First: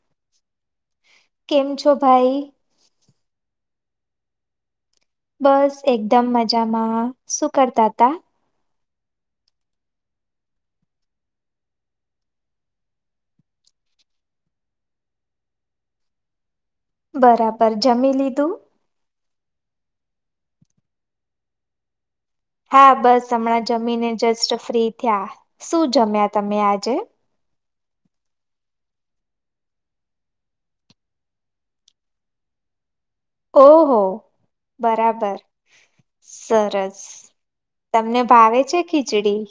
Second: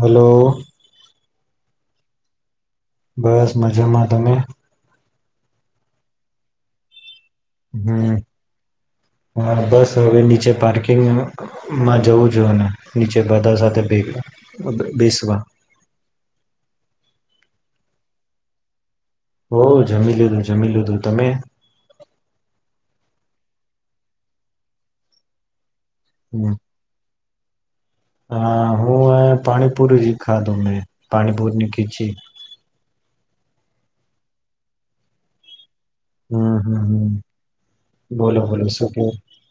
Hello કેમ છો ભાઈ બસ મજામાં તમે બસ એકદમ મજામાં સુું કરતા હતા હ બસ હવે નીચે પાર્કિંગમાં જવું જો અને નીચે બધા સાથે બેસવા બરાબર જમી લીધું હો જમી લીધું જમી લીધું તમે હા બસ હમણાં જમીને જસ્ટ ફ્રી થયા શું જમ્યા હમ. તમે આજે હા હું પાણીપુરી જી ખાધું મેને પાણીપુરી ની ખીચી ઓહ બરાબર હમ હમ સરસ હમ તમને બોલો ભાવે બોલો છે શું કે ખીચડી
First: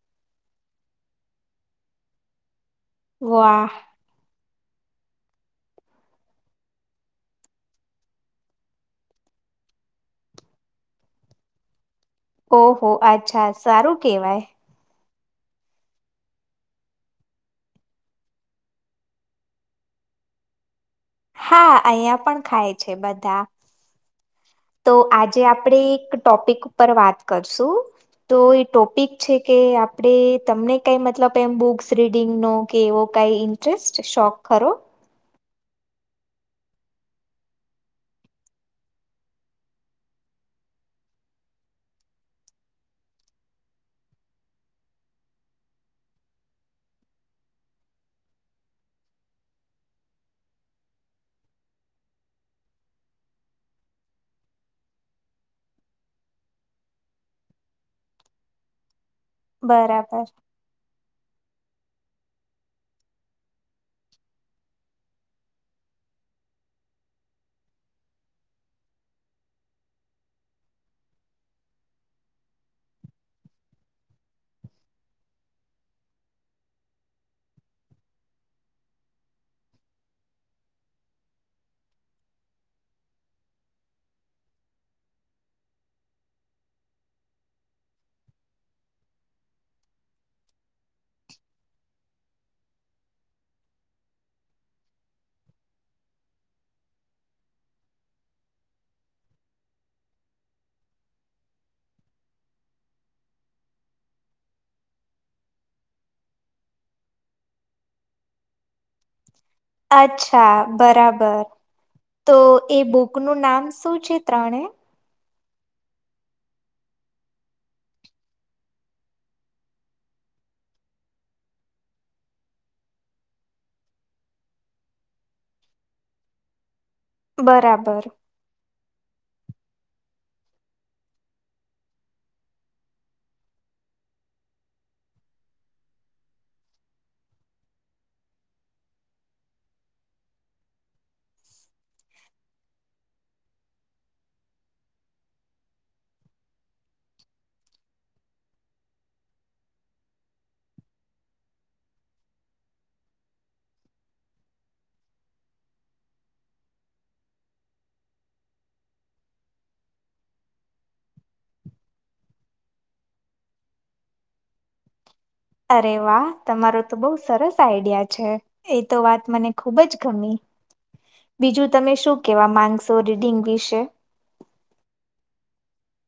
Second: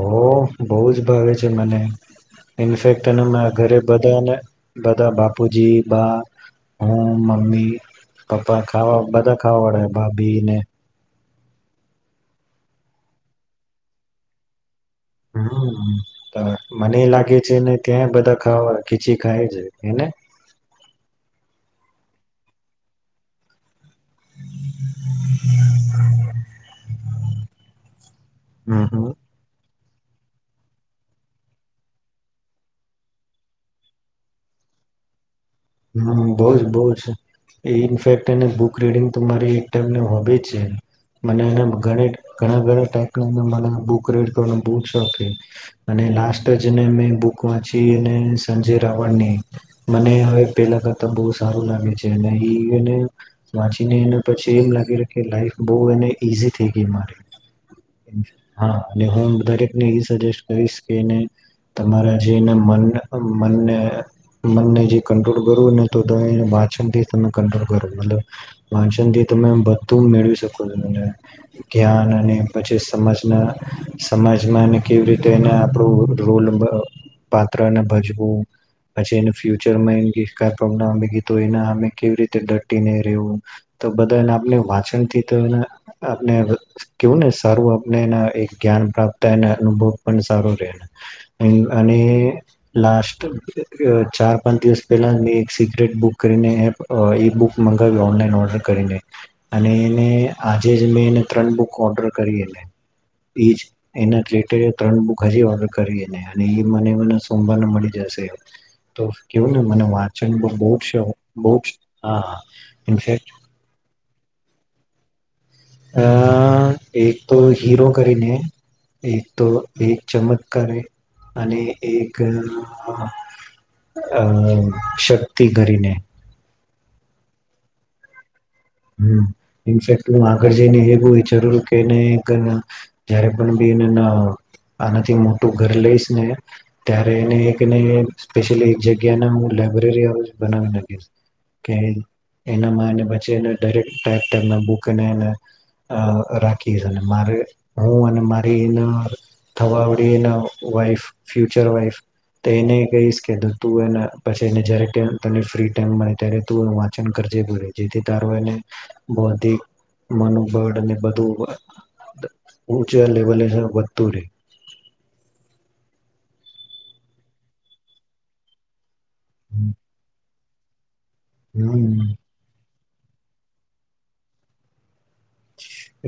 હો બહ જ ભાવે છે મને ઇનફેક્ટ એના વાહ ઘરે બધાને બધા બાપુજી બા હું મમ્મી પપ્પા ખાવા બધા ખાવા વાળા બાપ બને ઓહો અચ્છા સારું કેવાય હમ મને એ લાગે છે ને ત્યાં બધા ખાવા ખીચી ખાય છે એને હા અહંયા પણ ખાય છે બધા તો આજે આપડે એક ટોપિક ઉપર વાત કરશું તો એ હમ હમ ટોપિક છે કે આપે તમને કઈ મતલબ એમ બુક્સ રીડિંગ નો કે એવો કઈ ઇન્ટરેસ્ટ શોખ ખરો હ બ જ બહ ઇનફેક્ટ એને બુક રીડિંગ તો મારી એક ટાઈપને હોબી જ છે મને એ ઘણા ઘણા ટાઈપ બુક રીડ કરવાનો બ શોખ છે અને લાસ્ટ જને મેં બુક વાંચી એને સંજય રાવડની મને હવે પેલા કરતા બહુ સારું લાગે છે અને એને વાંચીને એને પછી એમ લાગે કે લાઈફ બહ એ ઈઝી થઈ ગઈ મારી હા અને હું દરેકને એ બરાબર સજેસ્ટ કરીશ કે એને તમા જે મ જે કરને તો વાચનથી તમે કટ્રોલ કરો મલબ વાંચનથી તમે બધું મેળવી શકો છો જ્ઞાન અને પછી સમાજના સમાજમાં કેવી રીતે એ આપણું રોલ પાત્રને ભજવું પછી એ ફ્યુચરમાં ક પ્રોબ્લેમ આવી ગ તો એને અ કેવી રીતે દટી ન રહેવું તો બધા એ આપને વાંચન થી તો આપને કેવું ને સારું આપને એ એક જ્ઞાન પ્રાપ્તા એ અનુભવ પણ સારો રહે અને લાસ્ટ ચાર પાંચ દિવસ પહેલાં મેં એક સિક્રેટ બુક કરીને એ બુક મંગાવી ઓનલાઈન ઓર્ડર કરીને અને એને આજે જ મેં એને ત્રણ બુક ઓર્ડર કરીને એ જ એના થેટેરે ત્રણ બુક હજી ઓર્ડર કરી એને અને એ મને મને સોમવારને મળી જશે તો કેવું ને મને વાંચન અચ્છા બહુ જ બરાબર બહુ જ હા તો એ ઇનફેક્ટ બુકનુંું નામ શું છે ત્રણે આ એક તો હીરો કરીને એક તો એક ચમત્કારે અને એક શક્તિ કરીને બરાબર હ ઇનફેક્ટ હું આગળ જઈને એવું જરૂર કે એને જયારે પણ બી એને આનાથી મોટું ઘર લઈશ ને ત્યારે એને એકને સ્પેશલી એક જગ્યાના હું લાયબ્રેરી બનાવી નાખીશ કે એનામાં એને બચેને રે ટાઈ ટાઈના બુકને એને રાખીશ અને મારે હું અને મારી એના થવા આવી એના વાઈફ ફ્યુચર વાઈફ તો એને કહીશ કે તું એને પછીને જ તને ફ્રી ટાઈમ મળે ત્યારે તું વાંચન કરજે બ જેથી ત બ મનોબળ અને બધું ચા લેવલે વધતું રહે અ વાહ તમારો તો બઉ સરસ આઈડિયા છે તો વાત મને ખુબ જ ગમી બીજું તમે શું કેવા માંગશો. સો રીડિંગ વિશે.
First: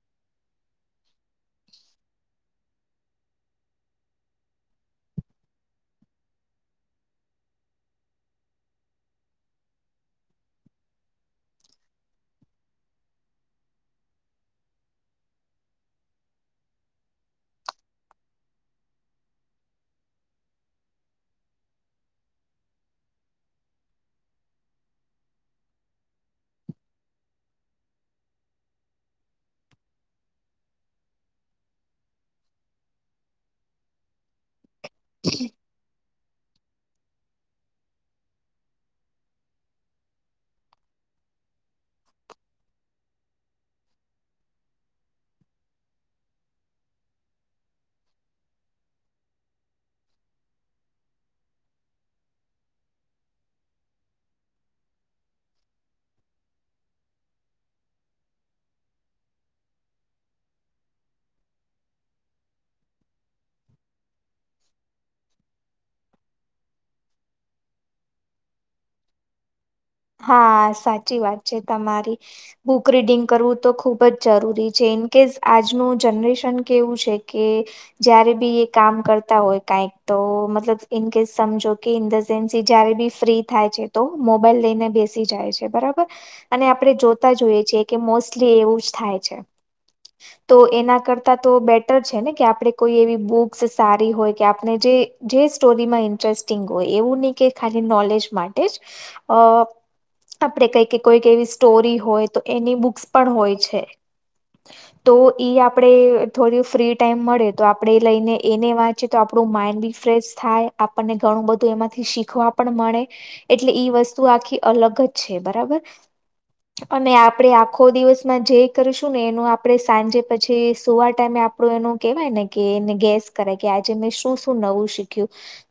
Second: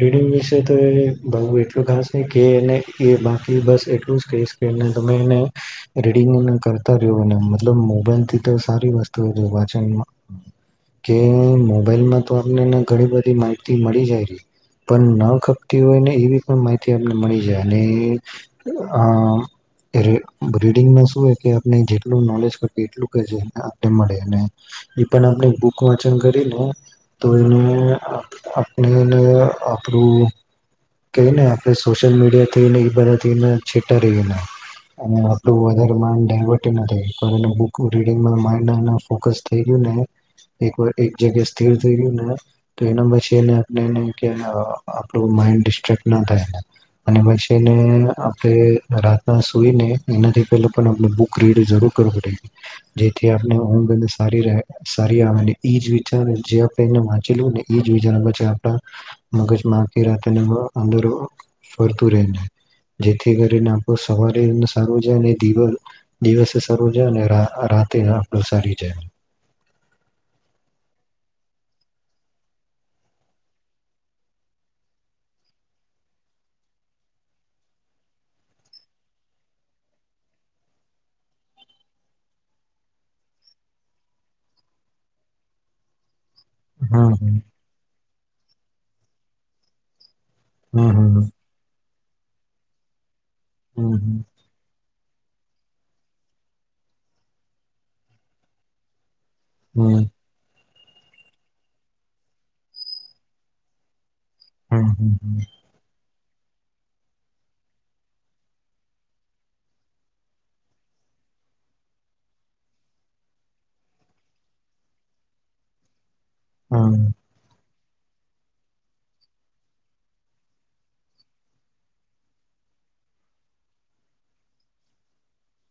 રીડિંગ વિશે તો એ બ એટલું ખાસ છે કે એને એ બાકી બસ એટલું જ કહીશ કે તમે એને રીડિંગ કરતા રહ્યો મતલબ મોબાઈલથી તો સારી વસ્તુ વાચન કે મોબાઈલમાં તો આપને ઘણી બધી માહિતી મળે. ખ હોયને એવી પણ માહિતી આપને મળી જાય અને રીડંગ શ કે આપ જેટલું નોલેજ એટલું મળે એ પણ આપણે બુક વાચન કરીને તો એને. એને આપણું ક ને આપણે સોશિયલ મીડિયા થીને એ બધાને છેટા રહીને. અને આટલું વધાર ડ થ રીંગ ફોકસ થઈ ગયુંને જગ્યા સ્થિર થઈ ગયું ને તો એના પછી આપણું માઈન્ડ ડિસ્ટ્રેક્ટ ના થાય અને પછી એને આપણે રાતના સુઈને એનાથી પેલા પણ આપ બુક રીડ જરૂર કરવો પઈ જેથી આપણે હું બને સારી રહે સારી આવેને એ જ વિચારે જે આપણે એને વાંચીલું ને એ જ વિચાર પછી મગજમાંખી રાતે અંદરો ફરતું રને જેથી કરીને આપણ સવારે સારું જાય અને દ દિવસે સારું જાય અને રાતે આપણ સારી જાય. હા સાચી વાત છે તમારી બુક રીડિંગ કરવું તો ખુબ જ જરૂરી છે ઇન કેસ આજનું જનરેશન કેવું છે કે જયારે બી એ કામ કરતા હોય કંક તો મતલબ ઇનકેસ સમજો કે ઇન ધ સેન્સ એ જયારે બી ફ્રી થાય છે તો મોબાઈલ લઈને બેસી જાય છે બરાબર અને આપણેે હમ જોતા હમ જોઈએ છીએ કે મો લી એવું જ થાય છે. તો હમ એના હમ કરતા તો બેટ છે ને કે આપડે કોઈ એવી બ સારી હમ હોય કે આપણે જે જે સ્ટોરીમાં ઇન્ટરેસ્ટિંગ હોય એવું નહી કે ખાલી નોલેજ માટે જ [inaudible] આપે કઈ કોઈક એવી સ્ટોરી હોય તો એની બુક્સ પણ હોય છે. હમ તો હમ ઈ આપડે થોડ ફ્રી ટાઈમ મળે તો આપણે એ લઈને એને વાંચી તો આપણું માઈન્ડ બી ફ્રેશ થાય આપણને ઘણું બધું એમાંથી શીખવા પણ મળે એટલે ઈ વસ્તુ આખી અલગ જ છે બરાબર. હમ હમ અને આપડે આખો દિવસમાં જે કરીશું ને એનું આપણે સાંજે પછી સુવા ટાઈમે આપણું એનું કેહેવાય ને કે એને ગેસ કરે કે આજે મેં શું શું નવું શીખ્યું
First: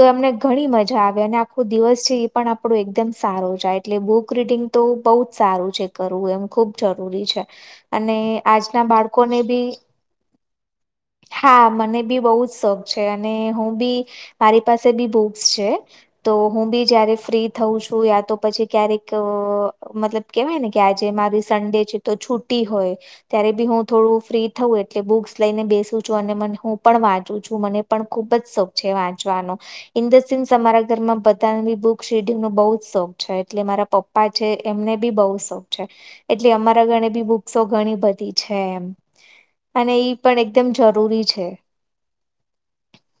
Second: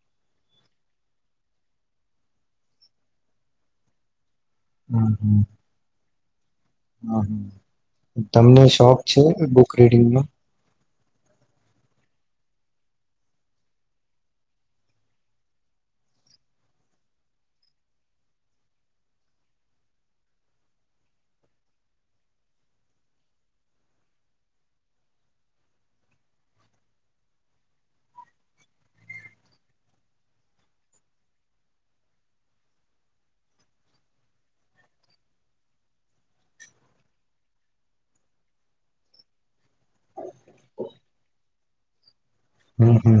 તો એમને ઘણી મજા આવે અને આખો દિવસ છે એ પણ આપણો એકદમ સારો જાય. એટલે બુક રીડિંગ તો હમ બહુ જ હમ સારું છે. ું એમ. ખૂબ જરૂરી છે હમ અને તમને આજના શોખ છે બાળકોને બી બુક રીડિંગનો હા મને બ શોખ છે અને હું બી મારી પાસે બી બુક્સ છે તો હું બી જયારે ફ્રી થઉ છું યા તો પછી ક્યારેક મતલબ કેવાય ને કે આજે મારી સન્ડે છે તો છુટી હોય ત્યારે બી હું થોડું ફ્રી થઉું એટલે બુક્સ લઈને બેસું છું અને હું પણ વાંચું છું મને પણ ખુબ જ શોખ છે વાંચવાનો ઇન ધ સેન્સ અમારા ઘરમાં બધા બુક્સ રીડિંગ નો બહ જ શોખ છે. એટલે મારા પપ્પા છે એમને બી બહુ શોખ છે એટલે અમારા ગણે બી બુક્સો ઘણી બધી છે એમ અને એઈ પણ એકદમ જરૂરી છે. હમ હમ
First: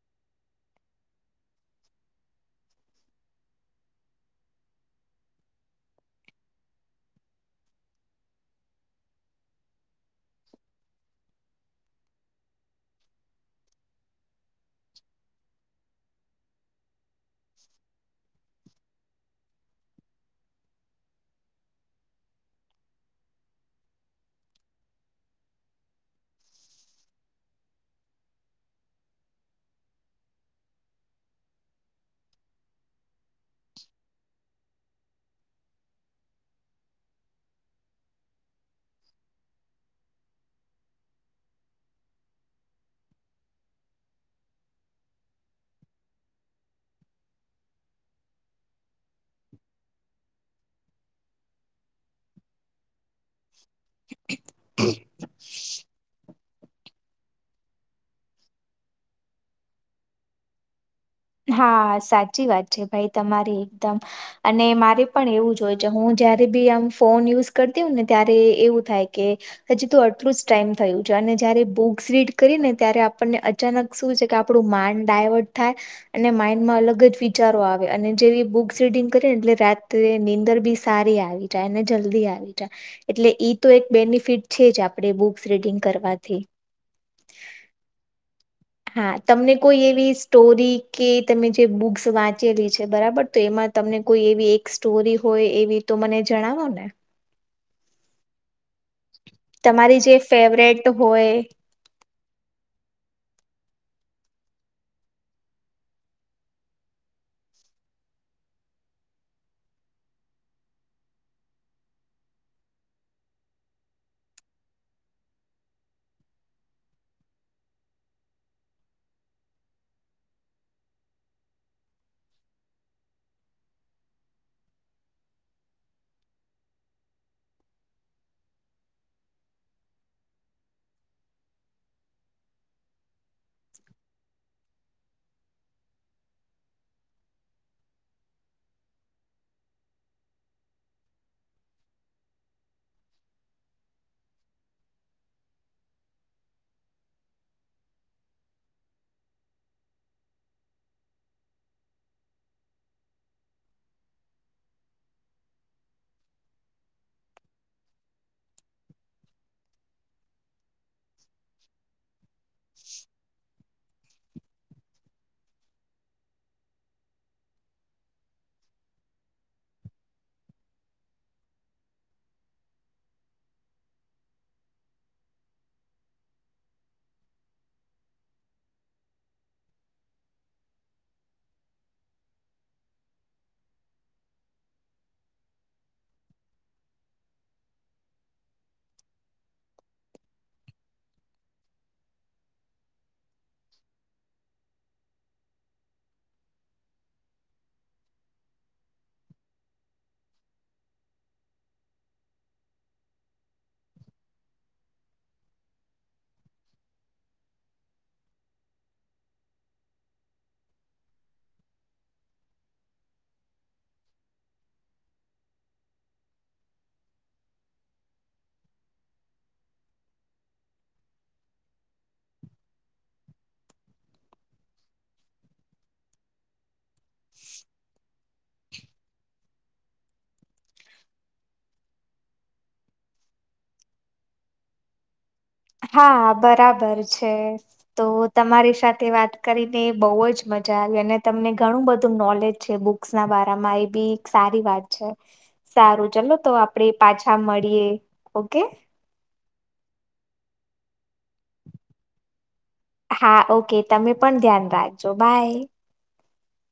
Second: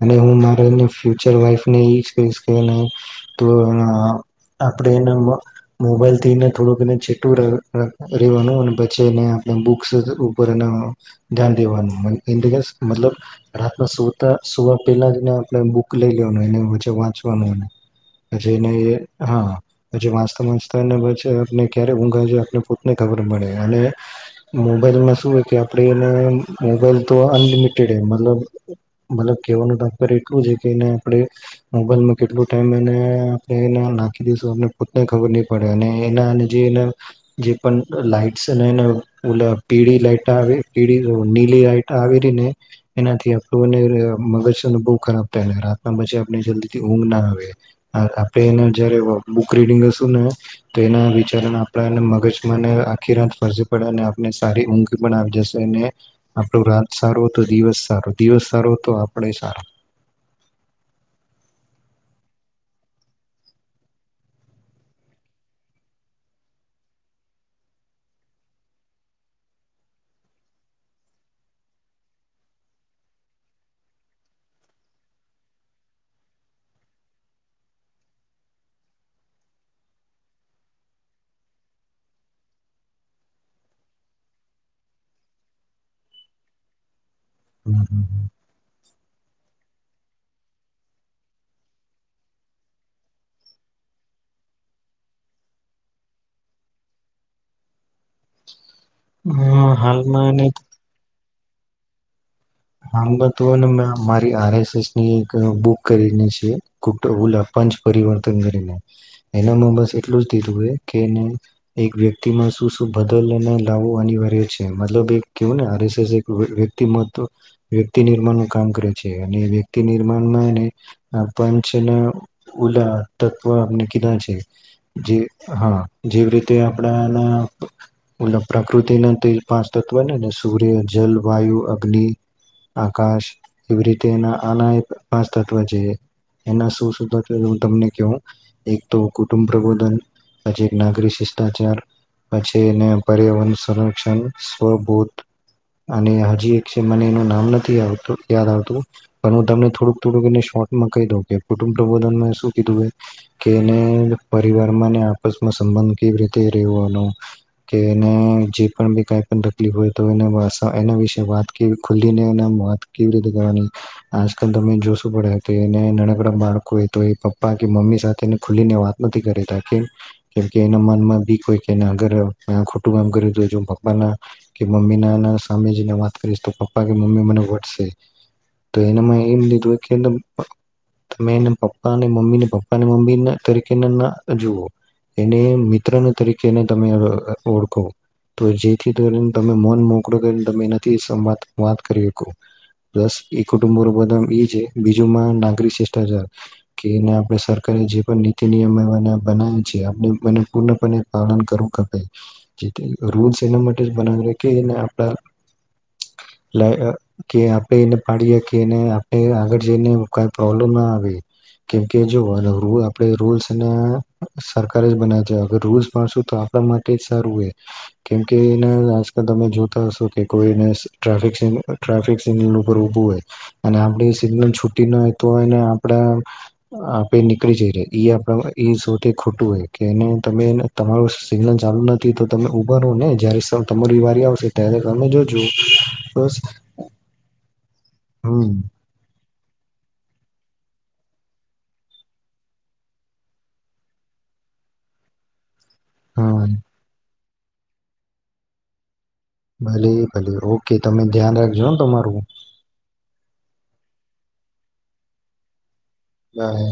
અને હું મારેને ફ્યુચર વાઈફને એ કહીશ કે તો આપણે એને મોબાઈલ થીને થોડુંક એને ચટું રેવાનું પેને બુક્સ ઉપર એ ધ્યાન દેવાનું ઇ ધ મતલ સુતા સુવા પહેલા જને આપણે બુક લઈ લેવાનું એ પ વાંચવાનું પછી એને હા પછી વાંચતા વાંચતા પછ આપને ક્યારે ઊંઘા આપને પોતને ખબર મળે અને મોબાઈલમાં શું હો કે આપણે એને મોબાઈલ તો અનલિમિટેડ મતલબ વાનું તર એટલું જ કે એને આપે મોબાઈલમાં કેટલોું ટાઈમ એ એ નાખી દઈશું પોતને ખબર નહી પડે અને એના જે જે પણ લાઈટ અને એ પીળ લાઈટ આવે પ નીલી લાઈટ આવે રને એનાથી મગજને બહુ ખરાબ થાય ને રાતના પછી આપ જલ્દી થી ઊંઘ ના આવે આપે એને જયારે બુક રીડંગ હશું ને તો એના વિચાર આપ મગજમાં કીરાત ફરજી પડે અને આપને સારી ઊંઘી પણ આવી જશે અને આપણું રાત સારું તો દિવસ સારો દિવસ સારો તો આપણે સારો. હા સાચી વાત છે ભાઈ તમારી એકદમ અને મારે પણ એવું જો હોય છે હું જયારે બી આમ ફોન યુઝ કરતી હોય ને ત્યારે એવું થાય કે હજી તો આટલું જ ટાઈમ થયું છે અને જયારે બુક્સ રીડ કરી ને ત્યારે આપણને અચાનક શું છે કે આપણું માઇન્ડ ડાયવર્ટ થાય અને માઈન્ડમાં અલગ જ વિચારો આવે અને જેવી બુક્સ રીડિંગ કરી ને એટલે રાત્રે નીંદર બી સારી આવી જાય અને જલ્દી આવી જાય એટલે તો એક બેનિફિટ છે જ આપણે બુક્સ રીડિંગ કરવાથી હા તમને કોઈ એવી સ્ટોરી કે તમે જે બુક્સ વાંચેલી છે બરાબર તો એમાં તમને કોઈ એવી એક સ્ટોરી હોય એવી તો મને જણાવો ને. હા તમારી જે હાલમાં એને ફેવરેટ હોય. હાલમાં તો હેને ને મે મારી આર એસ એસ ની એક બુક કરીને છે કૂકડ હુલા પંચ પરિવર્તન કરીને એનામાં બસ એટલું જ દીધું હે કે એક વ્યક્તિમાં શું શું બદલાવો અને લાવવો અનિવાર્ય છે મતલબ એક કેવું ને આર એસ એસ એક વ્યક્તિમાં વ્યકિતની મનોકામ કરે છે અને વ્યક્તિ નિર્માણમાં હેને આ પંચના ઉલા તત્વ આપણે કીધા છે જે હા જેવી રીતે આપણાના ઓલા પ્રકૃતિના તે પાંચ તત્વનેને સૂર્ય, જલ, વાયુ, અગ્નિ આકાશ એવી રીતે એના આનાય પાંચ તત્વ છે એના શોધ હું તમને કેવું એક તો કુટુંબ પ્રબોધન પછી એક નાગર શિષ્ટાચાર પછી એને પર્યાવરણ સંરક્ષણ સ્વબોધ અને હજી એક મને એનું નામ નથી આવતું યાદ આવતું પણ હું તમને થોડુંક થોડુંક એને શોર્ટમાં કહી દઉં કે કુટુંબ પ્રબોધન શું કીધું હે કે એને પરિવારમાંને આપસમાં સંબંધ કેવી રીતે રેવાનો કે એને જે પણ કાઈ પણ તકલીફ હોય તો એ એના વિશે વાત કે ખુલીને એને એમ વાત કેવી રીતે કરવાની આજકાલ તમે જોશું પડે તો એના નાનકડા બાળકો તો એ પપ્પા કે મમ્મી સાથેને ખુલીને વાત નથી કરીતા કેમ કેમ કે એના મનમાં બી કોઈ કેને અગર ખોટું કામ કર્યું હતું જો પપ્પાના કે મમ્મીના સામે જઈને વાત કરીશ તો પપ્પા કે મમ્મી મને વઢશે તો એને એમ લીધું કે તમે એના પપ્પા અને મમ્મી પપ્પાને મમ્મી તરીકે ના જુઓ એને મિત્રને તરીકેને તમે ઓળખો તો જેથી કરીને તમે મન મોકળો કરીને તમે એના થી સંવાદ વાત કરી હકો પલસ એ કુટુંબો [unintelligible] ઈ છે બીજુંમાં નાગરિક શિષ્ટાચાર કે એને આપણે સરકારે જે પણ નીતિ નિયમ બન બનાયા છે આપણે એનું પૂર્ણપણે પાલન કરવું કપે જે રૂલ્સ એના માટે જ બનાવી કે એના આપણા લા કે આપણે એને પાડીએ હકીએ કે એને આપણે આગળ જઈને કાઈ પ્રોબ્લેમ ના આવે કેમકે જો આપણે રુલ રૂલ્સ સરકાર જ બનાવે છે અ રૂલ્સ પાડશું તો આપણા માટે જ સારું હોય કેમકે એના આજકાલ તમે જોતા હશો કે કોઈને ટ્રાફિક ટ્રાફિક સિગ્નલ ઉપર ઊભું હોય અને આપડી સિગ્નલ છૂટી ન હકતુ હોય તો હોયને આપણા આપે નીકળી જઈએ ઈ આપણા ઈ સૌથી ખોટું હોય કે એને તમે તમારું સિગ્નલ ચાલુ નથી તો તમે ઊભા રોને જયારે તમારી વારી આવશે ત્યારે તમે જો હા બરાબર છે તો હમ તમારી સાથે વાત કરીને બહુ જ મજા આવી અને તમને ઘણું બધું નોલેજ છે બુક્સ ના બરામાં એ બી એક સારી વાત છે. સારું ચલો તો હમ આપડે પાછ છા મળીએે ઓકે. ભલે ભલે ઓકે તમે ધ્યાન રાખજો હ તમારું. હા ઓકે તમે પણ ધ્યાન રાખજો બાય. બાય.